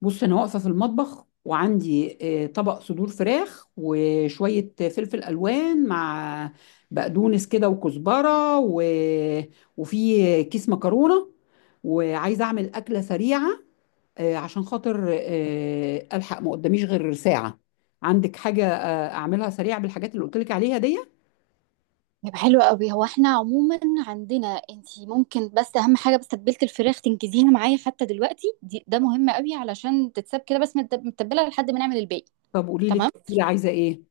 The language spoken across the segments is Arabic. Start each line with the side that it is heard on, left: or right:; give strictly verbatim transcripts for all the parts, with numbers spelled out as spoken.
left: بص انا واقفه في المطبخ وعندي آه، طبق صدور فراخ وشويه فلفل الوان مع بقدونس كده وكزبره و... وفي كيس مكرونه وعايزه اعمل اكله سريعه. آه، عشان خاطر آه، الحق ما قداميش غير ساعه. عندك حاجه آه، اعملها سريعه بالحاجات اللي قلت لك عليها دي؟
right: طب حلو قوي. هو احنا عموما عندنا، انتي ممكن بس اهم حاجه، بس تتبيله الفراخ تنجزيها معايا حتى دلوقتي دي، ده مهم قوي علشان تتساب كده بس متد- متبله لحد ما نعمل الباقي.
left: طب قولي لي
right: تمام،
left: التتبيلة عايزه ايه؟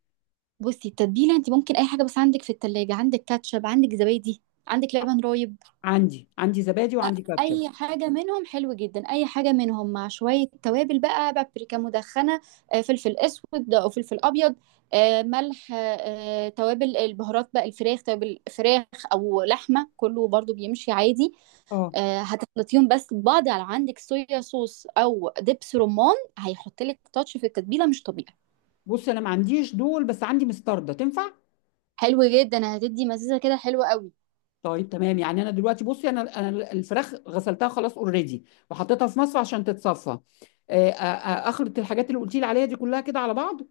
right: بصي التتبيله انتي ممكن اي حاجه، بس عندك في التلاجة، عندك كاتشب، عندك زبادي، عندك لبن رايب.
left: عندي عندي زبادي وعندي كاتشب.
right: اي حاجه منهم حلو جدا. اي حاجه منهم مع شويه توابل بقى، بابريكا مدخنه، آه، فلفل اسود او فلفل ابيض، آه، ملح، آه، توابل البهارات بقى، الفراخ توابل فراخ او لحمه كله برضو بيمشي عادي.
left: اه،
right: آه، هتخلطيهم بس ببعض. على، عندك صويا صوص او دبس رمان، هيحط لك تاتش في التتبيله مش طبيعي.
left: بص انا ما عنديش دول بس عندي مستردة تنفع.
right: حلو جدا، هتدي مزازه كده حلوه قوي.
left: طيب تمام، يعني انا دلوقتي بصي انا انا الفراخ غسلتها خلاص اوريدي، وحطيتها في مصفى عشان تتصفى. آه، آه، آه، اخلط الحاجات اللي قلتي لي عليها دي كلها كده على بعض.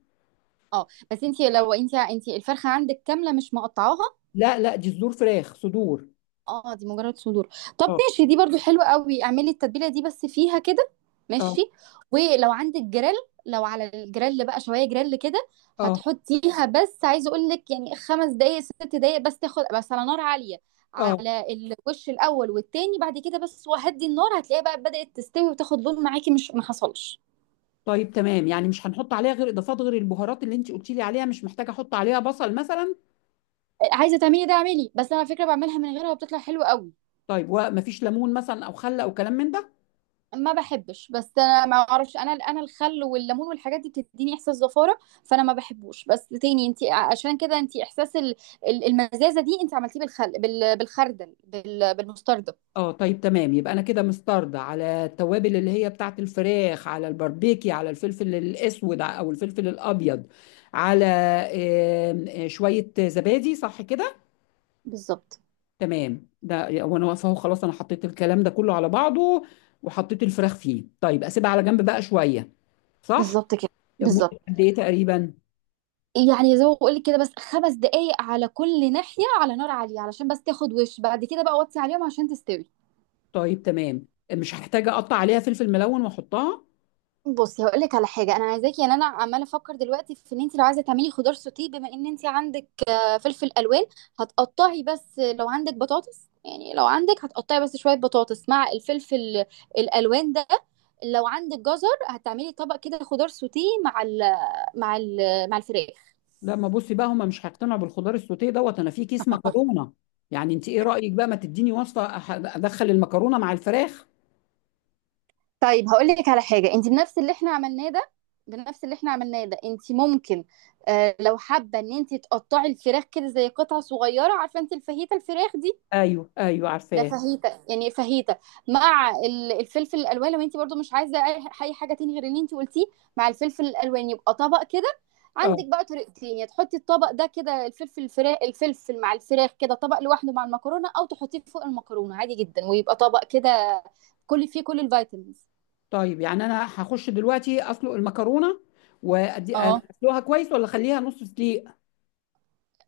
right: اه بس انت، لو انت انت الفرخه عندك كامله مش مقطعاها.
left: لا لا، دي صدور فراخ صدور.
right: اه دي مجرد صدور. طب
left: اه،
right: ماشي، دي برضو حلوة قوي، اعملي التتبيلة دي بس فيها كده. ماشي.
left: اه،
right: ولو عندك جريل، لو على الجريل بقى شوية جريل كده
left: اه،
right: هتحطيها. بس عايزة اقول لك يعني خمس دقايق ست دقايق بس تاخد، بس على نار عالية
left: اه.
right: على الوش الاول والتاني، بعد كده بس وهدي النار هتلاقيها بقى بدأت تستوي وتاخد لون معاكي، مش ما حصلش.
left: طيب تمام، يعني مش هنحط عليها غير اضافات، غير البهارات اللي انت قلتي لي عليها. مش محتاجه احط عليها بصل مثلا؟
right: عايزة تعملي ده اعملي، بس انا على فكرة بعملها من غيرها وبتطلع حلوة قوي.
left: طيب، ومفيش ليمون مثلا او خل او كلام من ده؟
right: ما بحبش، بس انا ما اعرفش، انا انا الخل والليمون والحاجات دي بتديني احساس زفاره، فانا ما بحبوش. بس تاني انت عشان كده انت احساس ال- ال- المزازه دي انت عملتيه بالخل، بال- بالخردل، بال- بالمستردة.
left: اه، طيب تمام، يبقى انا كده مستعرضه على التوابل اللي هي بتاعت الفراخ، على الباربيكي، على الفلفل الاسود ع- او الفلفل الابيض، على آم، آه، شويه زبادي. صح كده؟
right: بالظبط.
left: تمام، ده وانا واقفه اهو خلاص، انا حطيت الكلام ده كله على بعضه وحطيت الفراخ فيه. طيب اسيبها على جنب بقى شويه؟ صح؟
right: بالظبط كده،
left: مدة
right: بالظبط.
left: قد ايه تقريبا؟
right: يعني زي ما بقول لك كده، بس خمس دقايق على كل ناحيه على نار عاليه علشان بس تاخد وش، بعد كده بقى وطي عليهم عشان تستوي.
left: طيب تمام. مش هحتاج اقطع عليها فلفل ملون واحطها؟
right: بصي هقول لك على حاجه، انا عايزاكي يعني، انا عماله افكر دلوقتي في ان انت لو عايزه تعملي خضار سوتيه، بما ان انت عندك آه، فلفل الوان، هتقطعي بس لو عندك بطاطس، يعني لو عندك، هتقطعي بس شويه بطاطس مع الفلفل الالوان ده. لو عندك جزر هتعملي طبق كده خضار سوتيه مع ال مع ال مع الفراخ.
left: لا، ما بصي بقى، هما مش هيقتنعوا بالخضار السوتيه دوت. انا في كيس مكرونه، يعني انت ايه رايك بقى، ما تديني وصفه أح- ادخل المكرونه مع الفراخ؟
right: طيب هقول لك على حاجه، انت بنفس اللي احنا عملناه ده، بنفس اللي احنا عملناه ده انت ممكن آه، لو حابه ان انت تقطعي الفراخ كده زي قطع صغيره، عارفه انت الفاهيتا الفراخ دي،
left: ايوه ايوه،
right: ده
left: عارفاه.
right: فاهيتا، يعني فاهيتا مع ال- الفلفل الالوان، لو انت برضو مش عايزه اي أي حاجه تاني غير اللي انت قلتيه، مع الفلفل الالوان يبقى طبق كده.
left: اه،
right: عندك بقى طريقتين، يا تحطي الطبق ده كده، الفلفل، الفراخ، الفلفل مع الفراخ كده طبق لوحده مع المكرونه، او تحطيه فوق المكرونه عادي جدا ويبقى طبق كده كل فيه كل الفيتامينز.
left: طيب يعني انا هخش دلوقتي اسلق المكرونه، وادي
right: اه
left: اسلقها كويس ولا اخليها نص سليق؟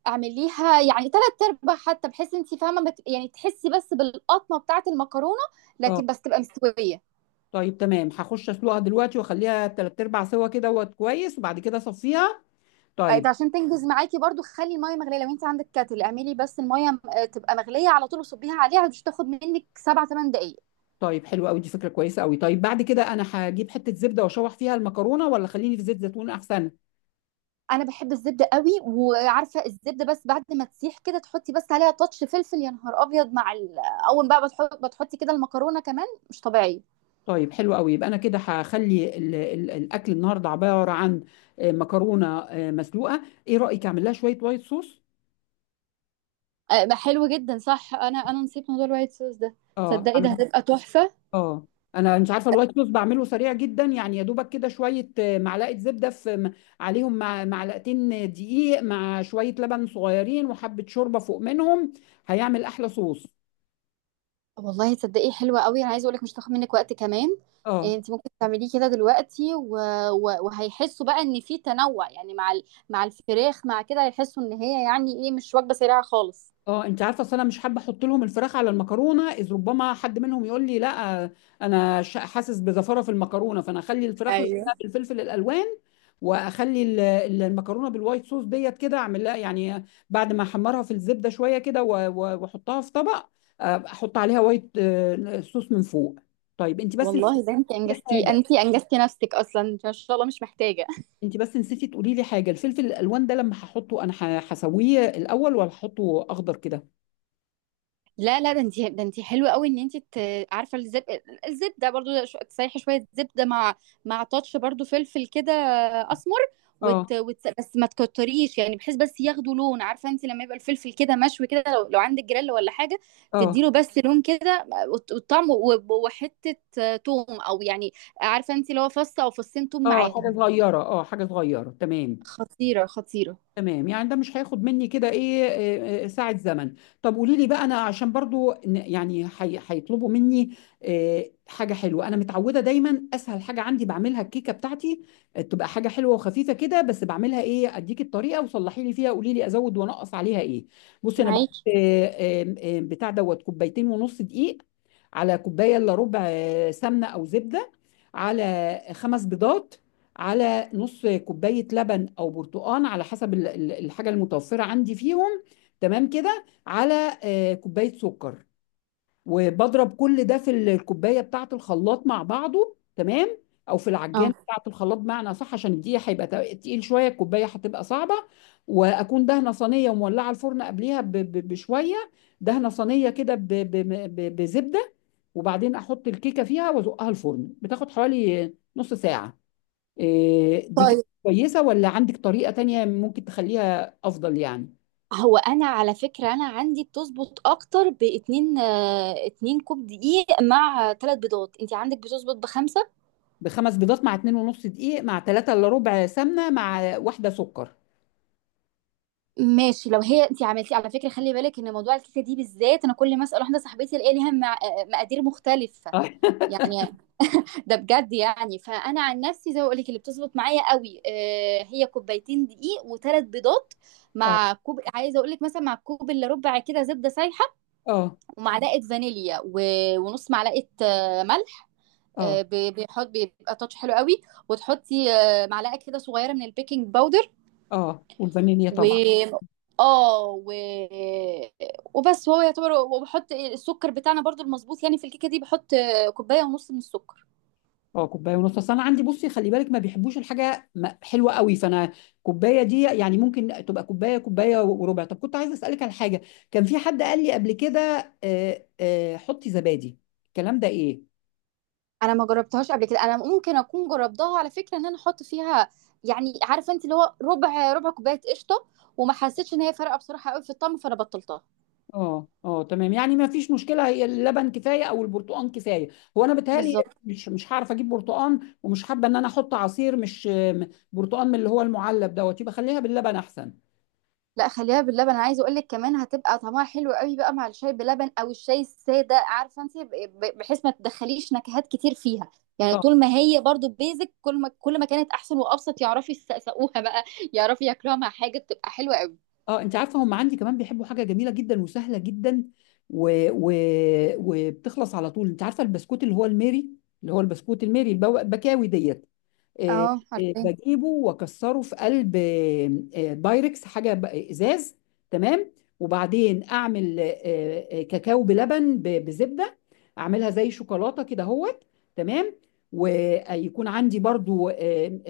right: اعمليها يعني تلات ارباع، حتى بحيث انت فاهمه ما ت- يعني تحسي بس بالقطمه بتاعه المكرونه،
left: اه،
right: لكن بس تبقى مستويه.
left: طيب تمام، هخش اسلقها دلوقتي واخليها تلات ارباع سوا كده وقت كويس وبعد كده اصفيها.
right: أنت
left: طيب.
right: عشان تنجز معاكي برضو، خلي الميه مغليه، لو انت عندك كاتل اعملي بس الميه م- آه، تبقى مغليه على طول وصبيها عليها، مش تاخد منك سبع ثمان دقائق.
left: طيب حلو قوي، دي فكره كويسه قوي. طيب بعد كده انا هجيب حته زبده واشوح فيها المكرونه ولا خليني في زيت زيتون احسن؟
right: انا بحب الزبده قوي، وعارفه الزبده بس بعد ما تسيح كده تحطي بس عليها تاتش فلفل، يا نهار ابيض مع ال... آه، اول بقى بتحط بتحطي كده المكرونه، كمان مش طبيعي.
left: طيب حلو قوي، يبقى انا كده هخلي ال- ال- الاكل النهارده عباره عن آه، مكرونه آه، مسلوقه. ايه رايك اعمل لها شويه وايت صوص؟
right: آه، حلو جدا، صح، انا انا نسيت موضوع الوايت صوص ده،
left: اه،
right: تصدقي ده
left: أعمل-
right: هتبقى تحفه.
left: اه، انا مش عارفه الوايت صوص، بعمله سريع جدا، يعني يا دوبك كده شويه آه، معلقه زبده في م- عليهم، مع معلقتين دقيق، مع شويه لبن صغيرين، وحبه شوربه فوق منهم. هيعمل احلى صوص.
right: والله تصدقي حلوة قوي، انا عايزة اقولك مش هتاخد منك وقت كمان.
left: اه.
right: إيه، انت ممكن تعمليه كده دلوقتي و... و... وهيحسوا بقى ان في تنوع، يعني مع ال... مع الفراخ، مع كده هيحسوا ان هي، يعني ايه، مش وجبة سريعة خالص.
left: اه، انت عارفه اصل انا مش حابه احط لهم الفراخ على المكرونه، اذ ربما حد منهم يقول لي لا، انا ش- حاسس بزفره في المكرونه. فانا اخلي الفراخ
right: ايوه.
left: لوحدها بالفلفل الالوان، واخلي ال- ال- المكرونه بالوايت صوص ديت كده. اعمل لها يعني بعد ما احمرها في الزبده شويه كده و- و- واحطها في طبق، آه، احط عليها وايت آه، صوص من فوق. طيب انت بس نسيتي
right: والله ده انت انجزتي،
left: حاجه،
right: انت انجزتي نفسك اصلا، انت ما شاء الله مش محتاجة.
left: انت بس نسيتي تقولي لي حاجه. الفلفل الالوان ده لما هحطه، انا ه- هسويه الاول ولا هحطه اخضر كده؟
right: لا لا، ده انت، ده انت حلوه قوي ان انت ت- عارفه الزب، الزبده برضو ش- تسيحي شويه زبده مع، مع تاتش برضو فلفل كده اسمر،
left: اه،
right: وت... وت... بس ما تكتريش، يعني بحيث بس ياخدوا لون، عارفه انت لما يبقى الفلفل كده مشوي كده، لو لو عندك جريل ولا حاجه
left: اه،
right: تديله بس لون كده وت- والطعم، و- وحته توم او يعني، عارفه انت اللي هو فص او فصين توم
left: اه، حاجه
right: معاهم،
left: صغيره، اه، حاجه صغيره، تمام.
right: خطيره خطيره.
left: تمام يعني ده مش هياخد مني كده ايه، آه، آه، ساعه زمن؟ طب قولي لي بقى، انا عشان برضو ن- يعني هي- هيطلبوا مني آه، حاجه حلوه. انا متعوده دايما اسهل حاجه عندي بعملها الكيكه بتاعتي، آه، تبقى حاجه حلوه وخفيفه كده. بس بعملها ايه، اديك الطريقه وصلحي لي فيها، قولي لي ازود وانقص عليها ايه. بصي انا بحط
right: معاكي.
left: آه، آه، آه، بتاع دوت كوبايتين ونص دقيق، على كوبايه الا ربع آه، سمنه او زبده، على خمس بيضات، على نص كوبايه لبن او برتقان على حسب ال- ال- الحاجه المتوفره عندي فيهم. تمام كده، على آه، كوبايه سكر. وبضرب كل ده في ال- الكوبايه بتاعه الخلاط مع بعضه، تمام، او في العجانه
right: اه.
left: بتاعه الخلاط بمعنى صح، عشان دي هيبقى تق- تقيل شويه، الكوبايه هتبقى صعبه. واكون دهنه صينيه ومولعه الفرن قبليها ب- ب- بشويه، دهنه صينيه كده ب- ب- ب- بزبده، وبعدين احط الكيكه فيها وازقها الفرن، بتاخد حوالي نص ساعه. إيه، دي كده
right: طيب،
left: كويسة ولا عندك طريقة تانية ممكن تخليها أفضل يعني؟
right: هو انا على فكره انا عندي بتظبط اكتر باتنين، آه، اتنين كوب دقيق مع ثلاث بيضات، انت عندك بتظبط بخمسه.
left: بخمس بيضات مع اتنين ونص دقيق مع تلاتة إلا ربع سمنة مع واحدة سكر.
right: ماشي لو هي انت عملتي، على فكره خلي بالك ان موضوع الكيكه دي بالذات، انا كل ما اسال واحده صاحبتي الاقي ليها مع- آه، مقادير مختلفه
left: اه
right: يعني، ده بجد يعني. فانا عن نفسي زي ما بقول لك، اللي بتظبط معايا قوي آه، هي كوبايتين دقيق وثلاث بيضات،
left: اه،
right: مع كوب عايزه اقول لك، مثلا مع كوب الا ربع كده زبده سايحه،
left: اه،
right: ومعلقه فانيليا، و- ونص معلقه آه، ملح، آه،
left: اه،
right: بي- بيحط بيبقى تاتش حلو قوي، وتحطي آه، معلقه كده صغيره من البيكنج باودر،
left: اه، والفانيليا
right: و،
left: طبعا.
right: اه و... وبس، هو يعتبر. وبحط السكر بتاعنا برضو المظبوط، يعني في الكيكه دي بحط آه، كوبايه ونص من السكر.
left: اه، كوباية ونص. أصل أنا عندي بصي، خلي بالك ما بيحبوش الحاجة م- حلوة قوي، فأنا كوباية دي يعني ممكن تبقى كوباية، كوباية وربع. طب كنت عايزة أسألك على حاجة، كان في حد قال لي قبل كده آه، آه، حطي زبادي. الكلام ده إيه؟
right: انا ما جربتهاش قبل كده، انا ممكن اكون جربتها على فكره، ان انا احط فيها يعني، عارفه انت اللي هو ربع ربع كوبايه قشطه، وما حسيتش ان هي فارقه بصراحه قوي في الطعم فانا بطلتها.
left: اه، اه، تمام، يعني ما فيش مشكله. هي اللبن كفايه او البرتقال كفايه. هو انا بتهيألي
right: بالظبط.
left: مش مش هعرف اجيب برتقال، ومش حابه ان انا احط عصير مش م- برتقال من اللي هو المعلب دوت. يبقى خليها باللبن احسن.
right: لا خليها باللبن، انا عايزه اقول لك كمان هتبقى طعمها حلو قوي بقى مع الشاي بلبن او الشاي الساده، عارفه انت ب- ب- بحيث ما تدخليش نكهات كتير فيها، يعني
left: اه،
right: طول ما هي برضو بيزك، كل ما كل ما كانت احسن وابسط يعرفوا يسقسقوها بقى، يعرفوا ياكلوها مع حاجه بتبقى حلوه قوي.
left: اه، انت عارفه هم عندي كمان بيحبوا حاجه جميله جدا وسهله جدا و... و... وبتخلص على طول. انت عارفه البسكوت اللي هو الميري، اللي هو البسكوت الميري البو- البكاوي ديت. آه،
right: اه
left: آه،
right: عارفين.
left: بجيبه واكسره في قلب آه، آه، بايركس، حاجه ب- ازاز. تمام. وبعدين اعمل آه، آه، كاكاو بلبن ب- بزبده، اعملها زي شوكولاته كده اهوت. تمام. ويكون عندي برضو آم،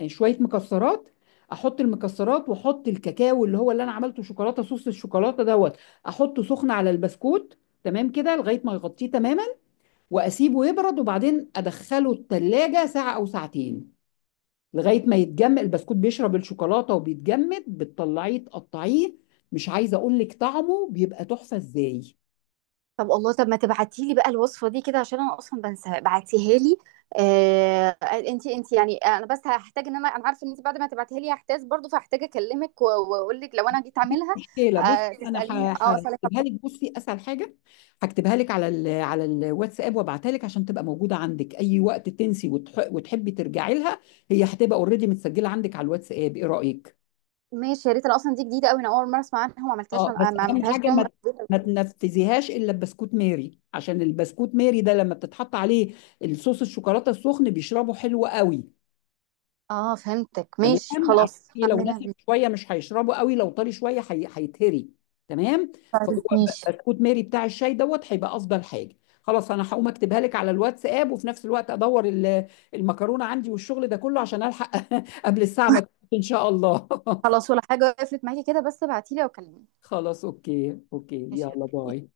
left: آم، شويه مكسرات. احط المكسرات واحط الكاكاو اللي هو اللي انا عملته شوكولاته، صوص الشوكولاته دوت، احطه سخن على البسكوت. تمام كده لغايه ما يغطيه تماما. واسيبه يبرد وبعدين ادخله التلاجة ساعه او ساعتين لغاية ما يتجمد. البسكوت بيشرب الشوكولاتة وبيتجمد، بتطلعيه تقطعيه. مش عايزة أقول لك طعمه بيبقى تحفة إزاي.
right: طب الله، طب ما تبعتي لي بقى الوصفه دي كده، عشان انا اصلا بنساها، بعتيها لي. آه، انت انت يعني، انا بس هحتاج ان انا انا عارفه، ان انت بعد ما تبعتيها لي هحتاج برضو، فهحتاج اكلمك و- واقول لك لو انا جيت اعملها.
left: مشكلة، بصي
right: آه
left: أنا
right: تساليني،
left: ه-
right: اه اسالك.
left: هكتبها لك. بصي أسهل حاجة، هكتبها لك على ال على الواتساب وابعتها لك عشان تبقى موجودة عندك أي وقت تنسي وتح- وتحبي ترجعي لها. هي هتبقى اوريدي متسجلة عندك على الواتساب. إيه رأيك؟
right: ماشي يا ريت، أنا اصلا دي جديده قوي، انا اول مره اسمع عنها وما عملتهاش،
left: اه، بس
right: عن- ما
left: اهم
right: عملتهاش
left: حاجه
right: يوم.
left: ما ما تنفذيهاش الا ببسكوت ماري. عشان البسكوت ماري ده لما بتتحط عليه الصوص الشوكولاته السخن بيشربه حلو قوي.
right: اه فهمتك، ماشي
left: تمام، عشان
right: خلاص
left: إيه؟ لو
right: هعملها
left: ناشف
right: بيه.
left: شويه مش هيشربه قوي، لو طري شويه هي- هيتهري. تمام. فهو
right: طيب
left: ب-
right: ماشي.
left: بسكوت ماري بتاع الشاي دوت هيبقى افضل حاجه. خلاص انا هقوم اكتبها لك على الواتساب، وفي نفس الوقت ادور ال- المكرونه عندي والشغل ده كله عشان الحق قبل الساعه ما تكون ان شاء الله
right: خلاص ولا حاجه، قفلت معاكي كده، بس ابعتيلي او كلميني.
left: خلاص، اوكي اوكي، يلا
right: ماشي.
left: باي.